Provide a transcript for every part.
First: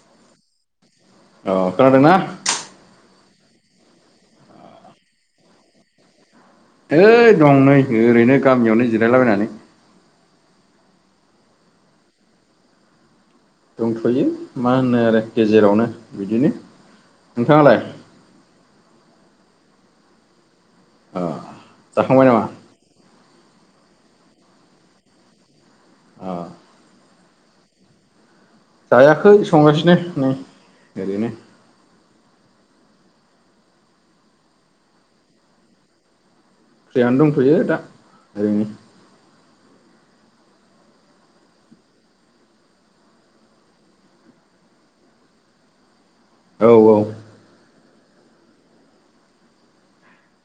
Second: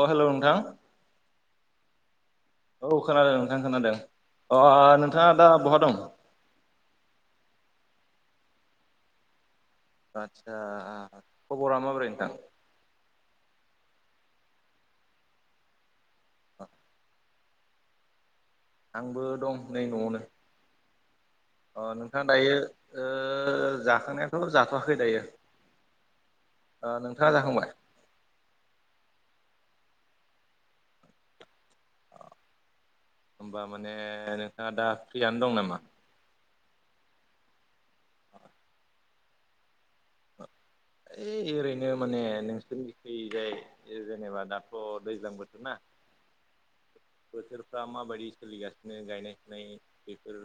अ hello नोंथां ओ खोनादों ना? औ खोनादों नोंथां खोनादों अ नोंथांआ दा बहा दं होइ दं नै ओरैनो गामिआवनो जिरायलाबायनानै आदसा ख'बरा माबोरै नोंथां दंथ'यो मा होनो आरो गेजेरावनो बिदिनो नोंथांआलाय आंबो दं नै न'आवनो ओ ओ नोंथां दायो ओ जाखांनायाथ' जाथ'वाखै दायो अ ओ नोंथांआ जाखांबाय जायाखै संगासिनो नै ओरैनो ओ होनबा माने नोंथांआ दा फ्रिआनो दं नामा फ्रिआनो दंथ'यो दा ओरैनो ओइ ओरैनो माने नोंसोरनिथिजाय जेनोबा दाथ' दैज्लां बोथोर ना औ औ बोथोरफ्रा माबादि सोलिगासिनो गायनाय फुनाय बेफोर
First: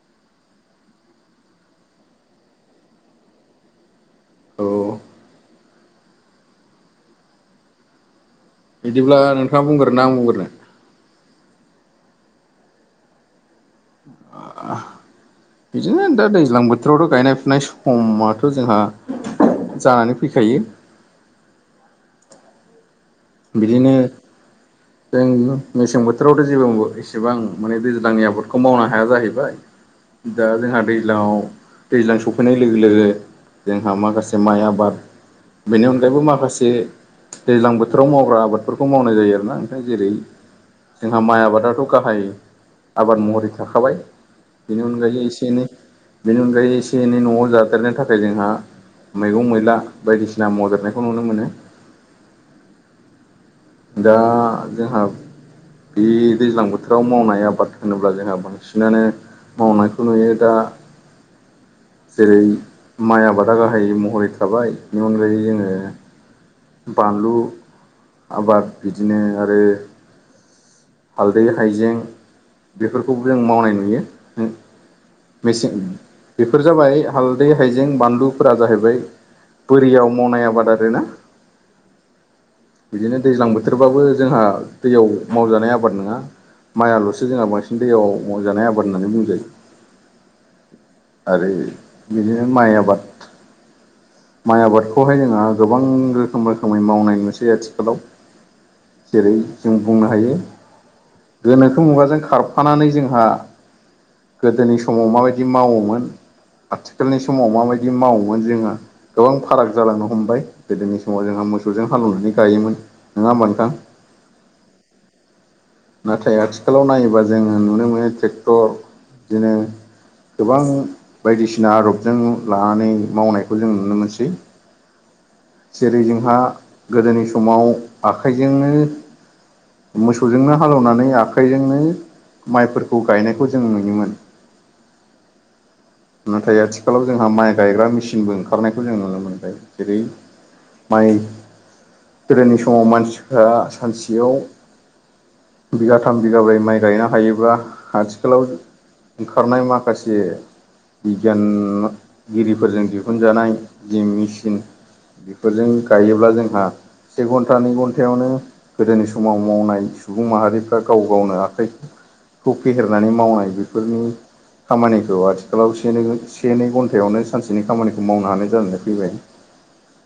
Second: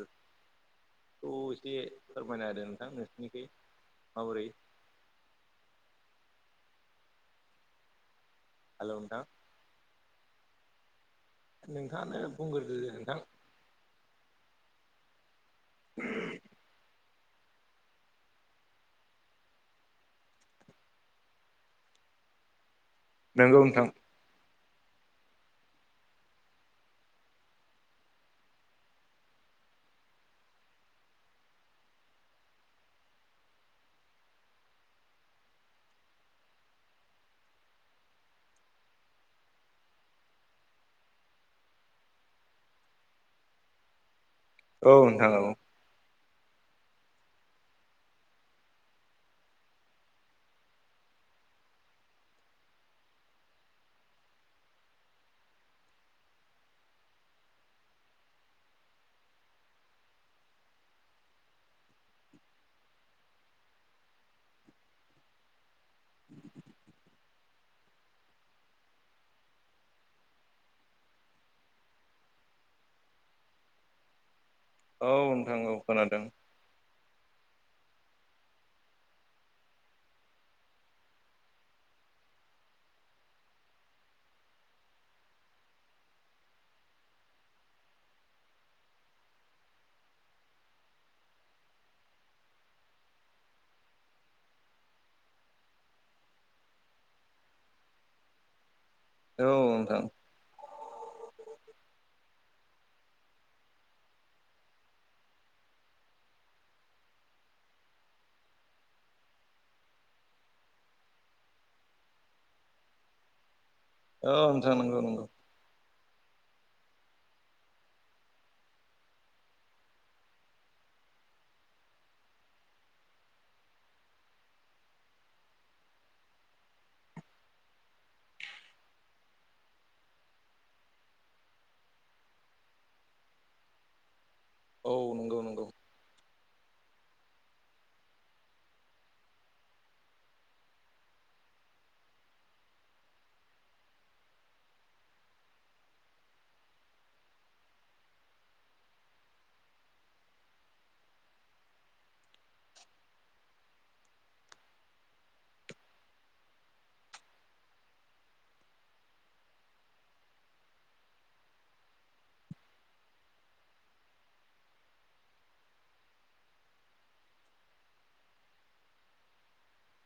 खौ एसे फोरमायना होदों नोंथां नोंसोरनिखै माबोरै औ हेल' बिदिब्ला नोंथां नोंथांआ बुंग्रोना आं बुंग्रोनो नोंथांआनो बुंगोरदो ओ नोंथां आह बिदिनो दा दैज्लां बोथोर बथोरावथ' गायनाय फुनाय समाथ' जोंहा जानानै फैखायो नंगौ बिदिनो [inaudible] जों मेसें बोथोरावथ' जेबो इसेबां माने दैज्लांनि आबादखौ मावनो हाया जाहैबाय। दा जोंहा दैज्लाङाव दैज्लां सफैनाय लोगो लोगो जोंहा माखासे माइ आबाद। बेनि अनगायैबो माखासे दैज्लां बोथोर बोथोराव मावग्रा आबादफोरखौ मावनाय जायो आरोना ओंखाय जेरै- जोंहा माइ आबादाथ' गाहाय आबाद महरै थाखाबाय। बेनि औ अनगायै नोंथां औ एसे एनै बेनि अनगायै एसे एनै न'आव जादेरनो थाखाय जोंहा मैगं-मैला बायदिसिना मावदेरनायखौ नुनो मोनो। दा जोंहा बे दैज्लां बोथोराव मावनाय आबाद होनोब्ला जोंहा बांसिनानो मावनायखौ नुयो। दा जेरै- माइ आबादा गाहाइ महरै थाबाय। बेनि अनगायै जोङो बानलु, आबाद बिदिनो आरो हालदै, हाइजें बेफोरखौबो जों मावनाय नुयो। औ नोंथां मेसें औ बे खोनादों बेफोर जाबाय हालदै हाइजें बानलुफोरा जाहैबाय बोरियाव मावनाय आबाद आरोना। बिदिनो दैज्लां बोथोरबाबो जोंहा दैयाव मावजानाय आबाद नङा। माइआल'सो जोंहा बांसिन दैयाव जानाय आबाद होननानै बुंजायो। आरो बिदिनो माइ आबाद माइ आबादखौहाय जोंहा गोबां रोखोम रोखोमै मावनाय नुसै आथिखालाव। जेरै- औ जों नोंथां बुंनो हायो गोनोखो मुगाजों खारफानानै जोंहा गोदोनि समाव मा बायदि मावोमोन, आथिखालनि समाव माबायदि मावोमोन जोंहा गोबां फाराग जालांनो हमबाय गोदोनि समाव जोंहा मोसौजों हालेवनानै गायोमोन नङा नोंथां। औ नोंथां नंगौ नंगौ। नाथाय आथिखालाव नायोबा जोङो नुनो मोनो। ट्रेक्टर बिदिनो गोबां बायदिसिना आदबजों लानानै मावनायखौ जों नुनो मोनसै। जेरै- जोंहा गोदोनि समाव आखाइजोंनो मोसौजोंनो हालेवनानै आखाइजोंनो माइफोरखौ गायनायखौ जों नुयोमोन। औ नंगौ नंगौ। नाथाय आथिखालाव जोंहा माइ गायग्रा मेसिनबो ओंखारनायखौ जों नुनो मोनबाय। जेरै- माइ गोदोनि समाव मानसिफ्रा सानसेयाव बिगाथाम बिगाब्रै माइ गायनो हायोब्ला आथिखालाव ओंखारनाय माखासे बिगियानगिरिफोरजों दिहुनजानाय जि मेसिन बेफोरजों गायोब्ला जोंहा से घन्टा, नै घन्टायावनो गोदोनि समाव मावनाय सुबुं माहारिफ्रा गाव गावनो आखाइखौ फेहेरनानै मावनाय। बेफोरनि खामानिखौ आथिखालाव से नै घन्टायावनो सानसेनि खामानिखौ मावनो हानाय जानानै फैबाय। [inaudible]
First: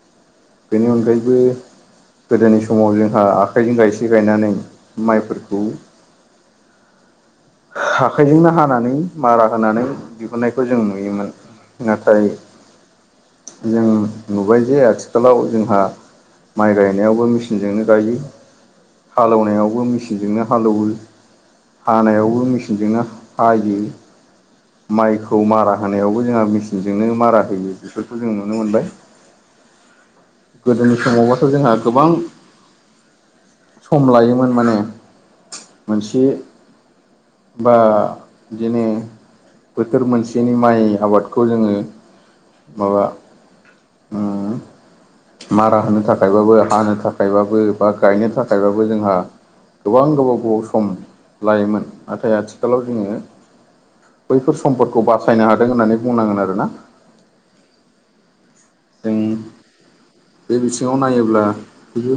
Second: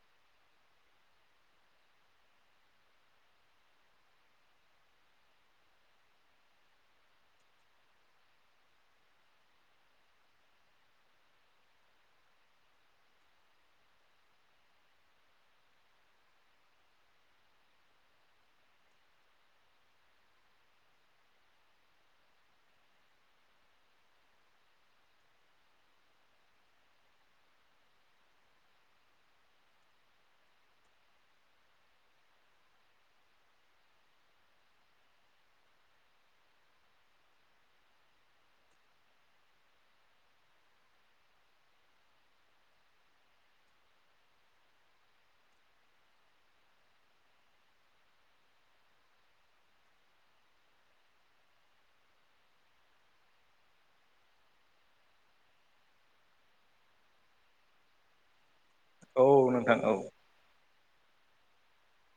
बेनि अनगायैबो गोदोनि समाव जोंहा आखाइजों गायसे गायनानै माइफोरखौ आखाइजोंनो हानानै, मारा होनानै दिहुननायखौ जों नुयोमोन। नाथाय जों नुबाय जे आथिखालाव जोंहा माइ गायनायावबो मेचिनजोंनो गायो, हालेवनायावबो मेचिनजोंनो हालौवो, हानायावबो बो मेसिनजोंनो हायो, माइखौ मारा होनायावबो जोंहा मेचिनजोंनो मारा होयो। बेफोरखौ जों नुनो मोनबाय। [inaudible] गोदोनि समावबाथ' जोंहा गोबां सम लायोमोन माने मोनसे बा बिदिनो बोथोर मोनसेनि माइ आबादखौ जोंङो माबा उम [inaudible] मारा होनो थाखायबाबो हानो थाखायबाबो बा गायनो थाखायबाबो जोंहा गोबां गोबाव गोबाव सम लायोमोन नाथाय आथिखालाव जोङो बैफोर सम्पदखौ बासायनो हादों होननानै बुंनांगोन आरोना जों औ नोंथां औ बे बिथिंङाव नायोब्ला बियो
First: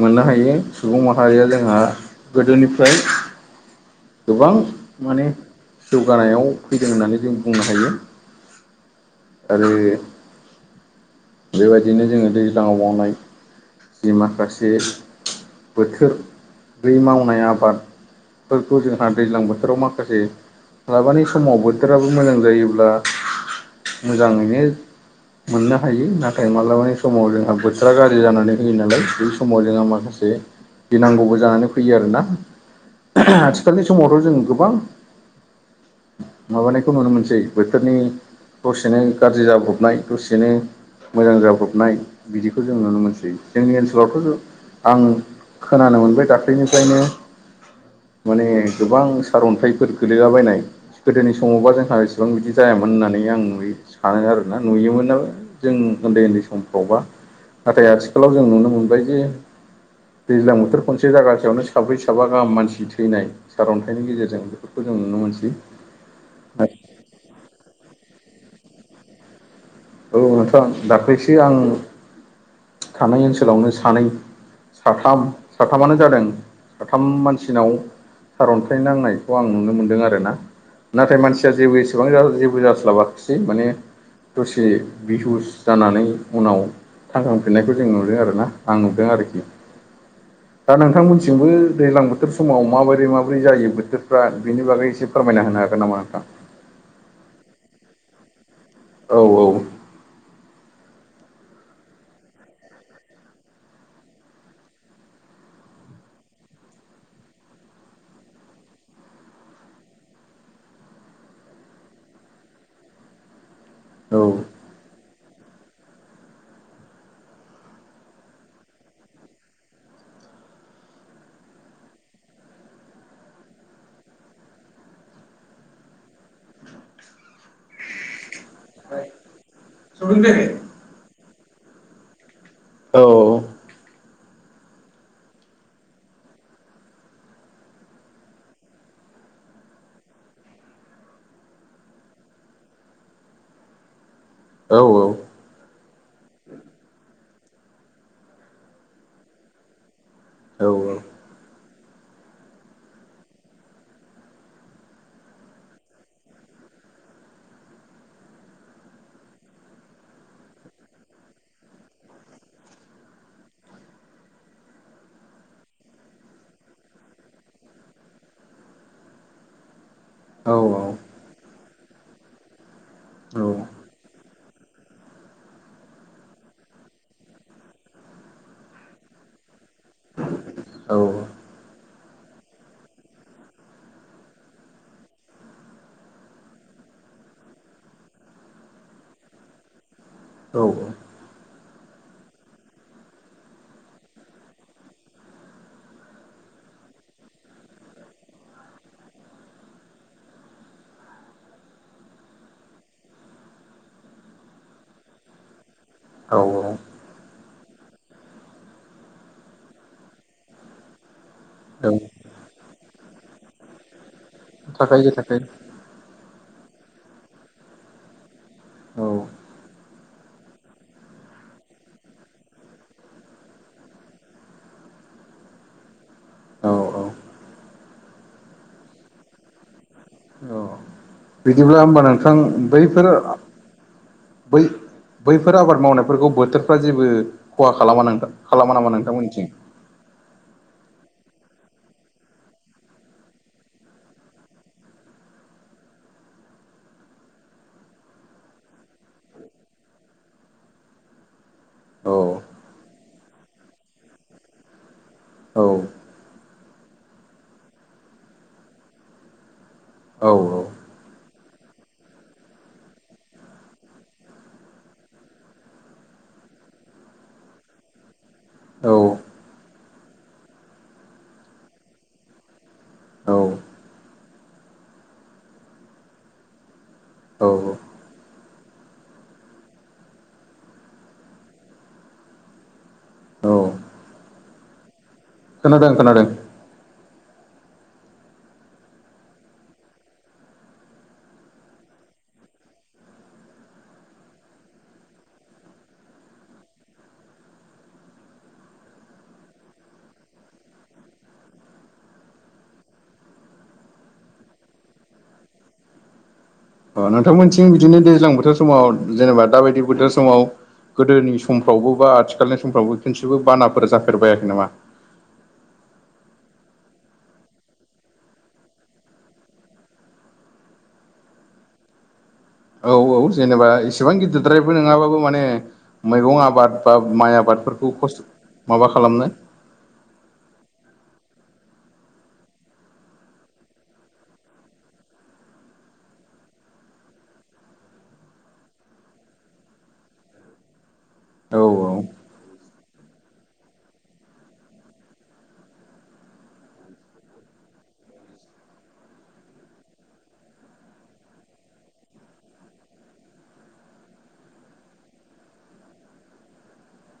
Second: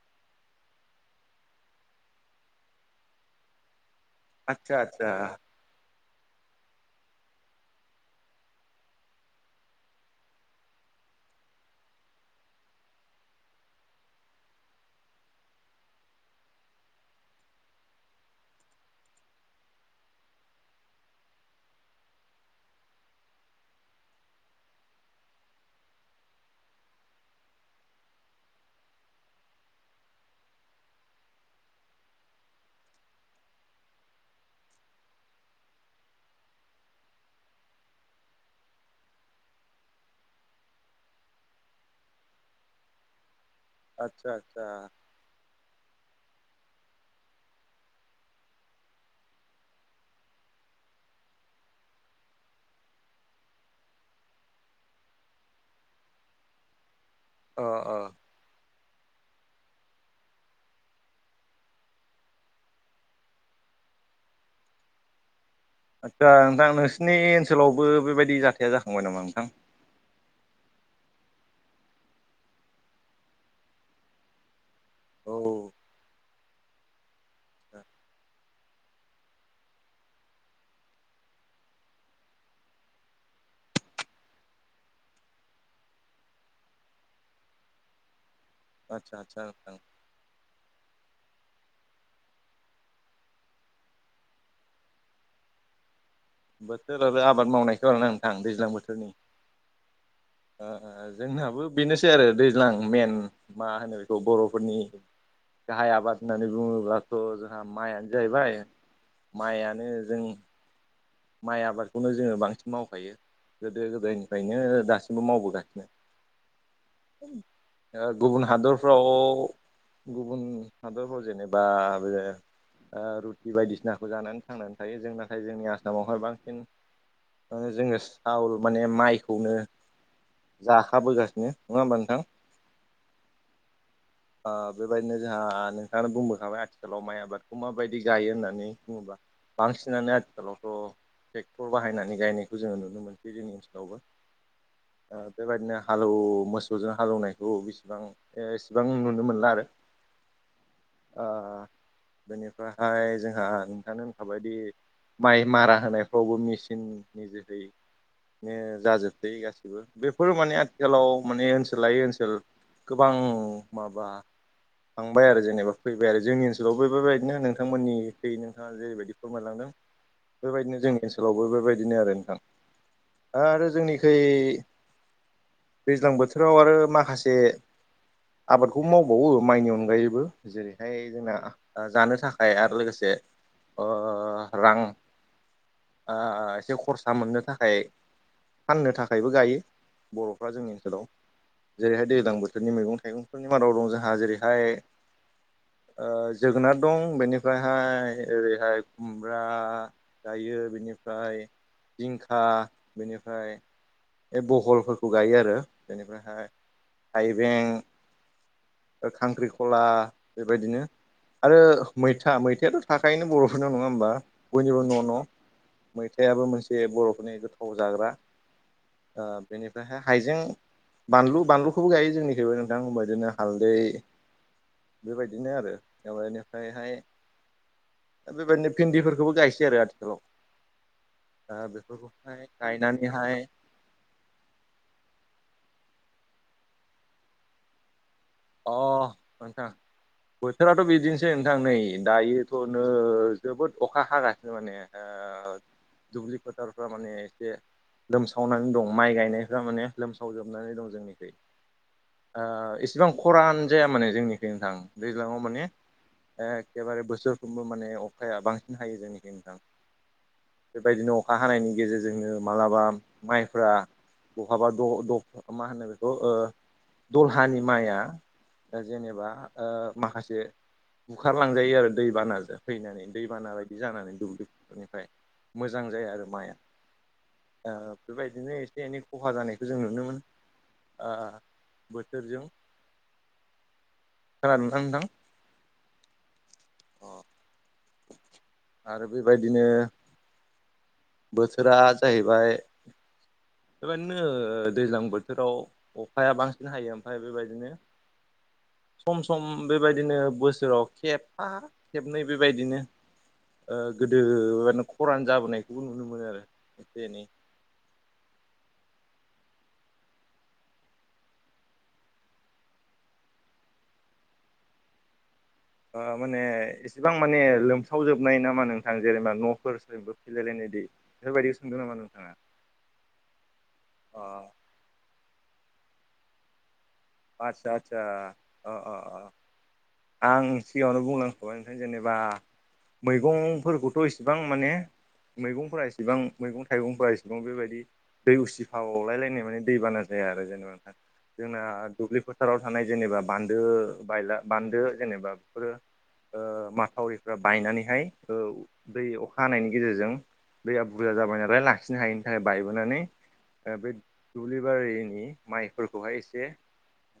मोननो हायो सुबुं माहारिया जोंहा गोदोनिफ्राय गोबां आदसा आदसा माने जौगानायाव फैदों होननानै जों बुंनो हायो आरो बेबायदिनो जोंङो दैज्लांआव मावनाय जि माखासे बोथोर बै मावनाय आबाद खौ जोंहा दैज्लां बोथोराव माखासे माबानि समाव बोथोराबो मोजां जायोब्ला मोजांङैनो मोननो हायो नाथाय माब्लाबानि समाव जोंहा बोथोरा गाज्रि जानानै होयो नालाय बे समाव जोंहा माखा से गिनांगौबो जानानै फैयो आरोना आथि खालनि समावथ' जों गोबां माबानायखौ नुनो मोनसै बोथोरनि दसेनो गाज्रि जाब्रबनाय दसेनो मोजां जाब्रबनाय बिदिखौ जों नुनो मोनसै जोंनि ओनसोलावथ' आतसा जों आतसा आं खोनानो मोनबाय दाख्लैनिफ्रायनो माने गोबां सारअन्थाइफोर गोलैलाबायनाय गोदोनि समावबा जोंहा इसेबां बिदि जायामोन होननानै आं नु सानो आरोना नुयोमोन जों उन्दै उन्दै समफ्रावबा अ नाथाय अ आथिखालाव जों नुनो मोनबायदिे दैज्लां बोथोर खनसे जायागासेयावनो साब्रै साबा गाहाम मानसि थैनाय सारन्थाइनि गेजेरजों बेफोरखौ जों नुनो मोनसै आदसा नोंथां नोंसिनि ओनसोलावबो बेबायदि जाथाया जाखांबाय नामा नोंथां औ नोंथां दाख्लैसो आं थानाय ओनसोलावनो सानै साथाम औ साथामानो जादों साथाम मानसिनाव सार अन्थाइ नांनायखौ आं नुनो मोन्दों आरोना नाथाय मानसिया जेबो एसेबां जेबो जास्लाबाखिसै माने सि बिहुस जानानै उनाव थांखांफिननायखौ जों नुदों आरोना आं नुदों आदसा आदसा आरोखि [inaudible] दा नोंथांमोनथिंबो दैज्लां बोथोर समाव माबोरै माबोरै जायो बोथोरफ्रा बेनि बागै एसे फोरमायना होनो हागोन नामा नोंथां बोथोर आरो आबाद मावनायखौ आरो नोंथां दैज्लां बोथोरनि औ औ जोंनाबो बेनोसै आरो दैज्लां मेन मा होनो बेखौ बर'फोरनि गाहाय आबाद होननानै बुङोब्लाथ' जोंहा माइआनो जाहैबाय माइआनो जोंनि माइ आबादखौनो जोङो बांसिन मावखायो गोदो औ गोदायनिफ्रायनो दासिम बो मावबोगासिनो ओ गुबुन हादरफ्राव गुबुन हादरफोराव जेनेबा बे ओ रुटि बायदिसिनाखौ जानानै थांनानै थायो जों नाथाय जोंनि आस सामावहाय बांसिन मे जोङो सावल माने माइखौनो जाखाबोगासिनो नङा होमबा नोंथां औ बेबायदिनो जोंहा नोंथाङानो बुंबोखाबाय आथिखालाव माइ आबादखौ माबायदि गायो होननानै बुङोबा बांसिनानो ट्रेक्टर बाहायनानै गायनायखौ जोङो नुनो मोनसै जोंनि ओनसोलावबो औ बेबायदिनो हालौव मोसौजों हालौवनायखौ बेसेबां एसेबां नुनो मोनला आरो [inaudible] औ औ बेनिफ्रायहाय जोंहा नोंथां खाबायादि माइ मारा होनायफ्रावबो मेचिन नि जोहै जाजोबसै गासिबो बेफोर माने आथिखालाव माने ओनसोलायै ओनसोल गोबां माबा थांबाय आरो जेनेबा फैबाय आरो जोंनि ओनसोलाव बेफोरबायदिनो नोंथांमोननि फै नोंथां जेरैबायदि फोरमायलांदों औ बेबायदिनो जोंनि ओनसोलावबो बेबायदिनो आरो नोंथां औ आरो जोंनिखै दैज्लां बोथोराव आरो माखासे आबादखौ मावबावो माइनि अनग अनगायैबो जेरैहाय औ औ जोंना जानो थाखाय आरो लोगोसे रां एसे खरसा मोननो थाखाय फाननो थाखायबो गायो बर'फ्रा औ जोंनि ओनसोलाव जेरैहाय दैज्लां बोथोरनि मैगं थाइगंफोरनि मादाव दं जोंहा जेरैहाय जोगोनार दं बेनिफ्रायहाय ओरैहाय खुमब्रा गायो बेनिफ्राय जिंखा बेनिफ्राय बे बहलफोरखौ गायो आरो औ बेनिफ्रायहाय थाइबें खांख्रिखला बेबायदिनो आरो औ मैथा मैथायाथ' थाखायोनो बर'फोरन नङा होमबा बयनिबो नङ थाखायो थाखायो मैथायाबो मोनसे बर'फोरनि गोथाव जाग्रा औ बेनिफ्रायहाय हाइजें बानलु बानलुखौबो गायो जोंनिख्रइबो नोंथां होनोमबा बिदिनो हालदै बेबायदिनो औ आरोनिफ्रायहाय बेबायदिनो भिन्दिफोरखौबो गायसै आरो आथिखालाव औ दा बिदिब्ला होमबा नोंथां बेफोरखौहाय बैफोर गायनानैहाय बै बैफोर आबाद मावनायफोरखौ बोथोरफ्रा जेबो खहा खालामा नोथां अ खालामा नामा नोंथांमोननिथिं नोंथां बोथोराथ' बिदिनोसै नोंथां नै दायोथ'नो जोबोद अखा हागासिनो माने दुब्लि फोथारफ्रा माने एसे लोमसावनानै दं माइ गायनायफ्रा माने लोमसावजोबनानै दं जोंनिख औ इसिबां खरान जाया माने जोंनिथिं नोंथां दैज्लाङाव औ माने एखेबारे बोसोरफ्रोमबो माने अखाया बांसिन हायो जोंनिखि नोंथां औ औ बेबायदिनो अखा हानायनि गेजेरजोंनो मालाबा माइफ्रा बहाबा मा होनो बेखौ दलहानि माइआ जेनेबा माखासे बुखारलांजायो आरो दैबानाजों फैनानै औ दैबाना बायदि जानानै दुब्लिनिफ्राय मोजां जाया आरो माइआ औ बेबायदिनो एसे एनै खहा जानायखौ जों नुनो मोनो बोथोरजों औ खोनला नोंथां नोंथां खोनादों खोनादों अ आरो बेबायदिनो बोथोरा जाहैबाय बेबायदिनो दैज्लां बोथोराव अखाया बांसिन हायो ओमफ्राय बेबायदिनो सम सम बेबायदिनो बोसोराव खेबा खेबनै बेबायदिनो ओ गोदो माने खरान जाबोनायखौबो नुनो मोनो आरो। एसे अ एनै नोंथांमोनसिं बिदिनो दैज्लां बोथोर समाव जेनेबा दााबायदि बोथोर समाव गोदोनि समफ्रावबो बा आथिखालनि समफ्रावबो खनसेबो बानाफोर जाफेरबायाखै नामा? माने एसेबां माने लोमसावजोबनाय नामा नोंथां जेनेबा न'फोर सोरनिबो सिफायलायनायदि। बेफोरबायदि सोंदों नामा नोंथाङा? औ औ जेनेबा एसेबां अ गिदिरद्रायबो नङाबाबो माने मैगं आबाद बा माइ आदसा आबादफोरखौ आदसा खस्थ' अ माबा अ अ खालामनाय। आं सिगाङनो बुंलांखाबाय नोंथां जेनेबा मैगंफोरखौथ' इसेबां माने मैगंफोरा इसेबां मैगं थाइगंफोरा इसेबां बेबायदि दै उसिफावलायलायनाय माने दै बाना जाया आरो जेनेबा नोंथां। औ जोंना दुब्लि फोथाराव थानाय जेनेबा बान्दो बायला बान्दो जेनेबा बेफोरो माथावरिफ्रा बायनानैहाय दै अखा हानायनि गेजेरजों दैया बुरजा जाबाय नालाय लाखिनो हायिनि थाखाय बायबोनानै बे दुब्लि बारिनि माइफोरखौहाय एसे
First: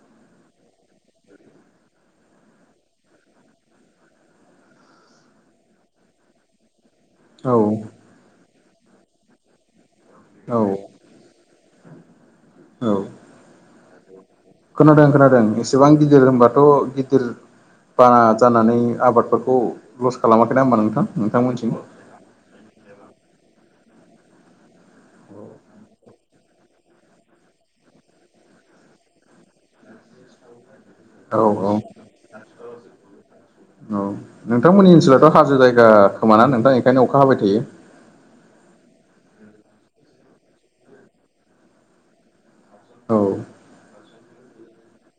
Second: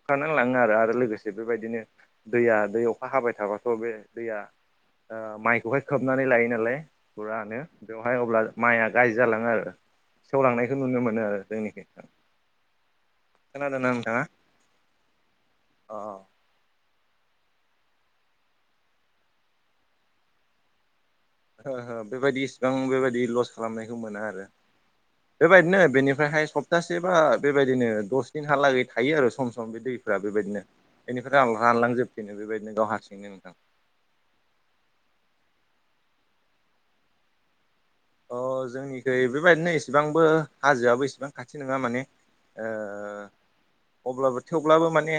खुरखारनानै लाङो आरो आरो लोगोसे बेबायदिनो दैया दै अखा हाबाय थाबाथ' बे दैया माइखौहाय खोबनानै लायो नालाय औ फुरानो। बेयाव फ्राय अब्ला माइआ गाज्रि जालाङो आरो औ सेवलांनायखौ नुनो मोनो आरो जोंनिखै। औ खोनादोना नोंथाङा? खोनादों खोनादों एसेबां अ गिदिर होनबाथ' गिदिर बाना जानानै आबादफोरखौ लस खालामाखैना होमबा नोंथां? नोंथांमोनथिं ओहो बेबायदि इसिबां बेबायदि लस खालामनायखौ मोना आरो। बेबायदिनो बेनिफ्रायहाय सप्तासे बा बेबायदिनो दस दिनहालागै थायो आरो सम सम बे दै फोरा बेबायदिनो। औ बेनिफ्राय आं औ रानलांजोबफिनो बेबायदिनो गाव हारसिंनो नोंथां। औ नोंथांमोननि ओनसोलाथ' हाजो जायगा खोमाना नोंथां बिनिखायनो अखा हाबाय थायो। अ जोंनिखै बेबायदिनो इसिबांबो हाजोआबो इसेबां खाथि नङा माने। औ। अब्लाबो थेवब्लाबो माने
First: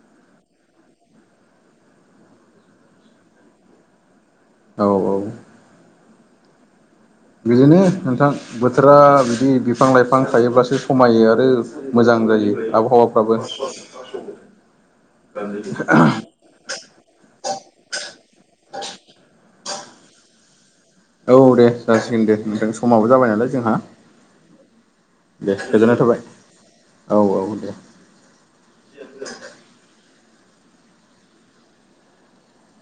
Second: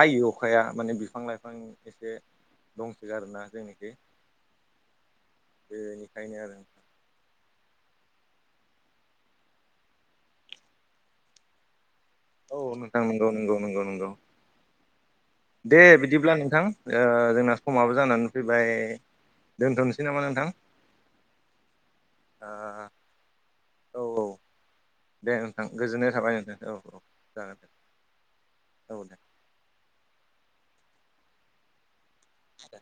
हायो अखाया माने बिफां लाइफां एसे दंथयो आरोना जोंनिखै। औ औ। बेनिखायनो आरो। बिदिनो नोंथां बोथोरा बिदि बिफां लाइफां थायोब्लासो समायो आरो मोजां जायो औ नोंथां नंगौ आबहावाफ्राबो। नंगौ नंगौ नंगौ दे बिदिब्ला नोंथां। जोंना समाबो जानानै फैबाय दोनथ'नोसै नामा नोंथां? औ दे जासिगोन दे नोंथां समाबो जाबाय नालाय जोंहा। ओ औ औ दे नोंथां गोजोननाय थाबाय नोंथां औ औ जागोन दे औ दे। आदा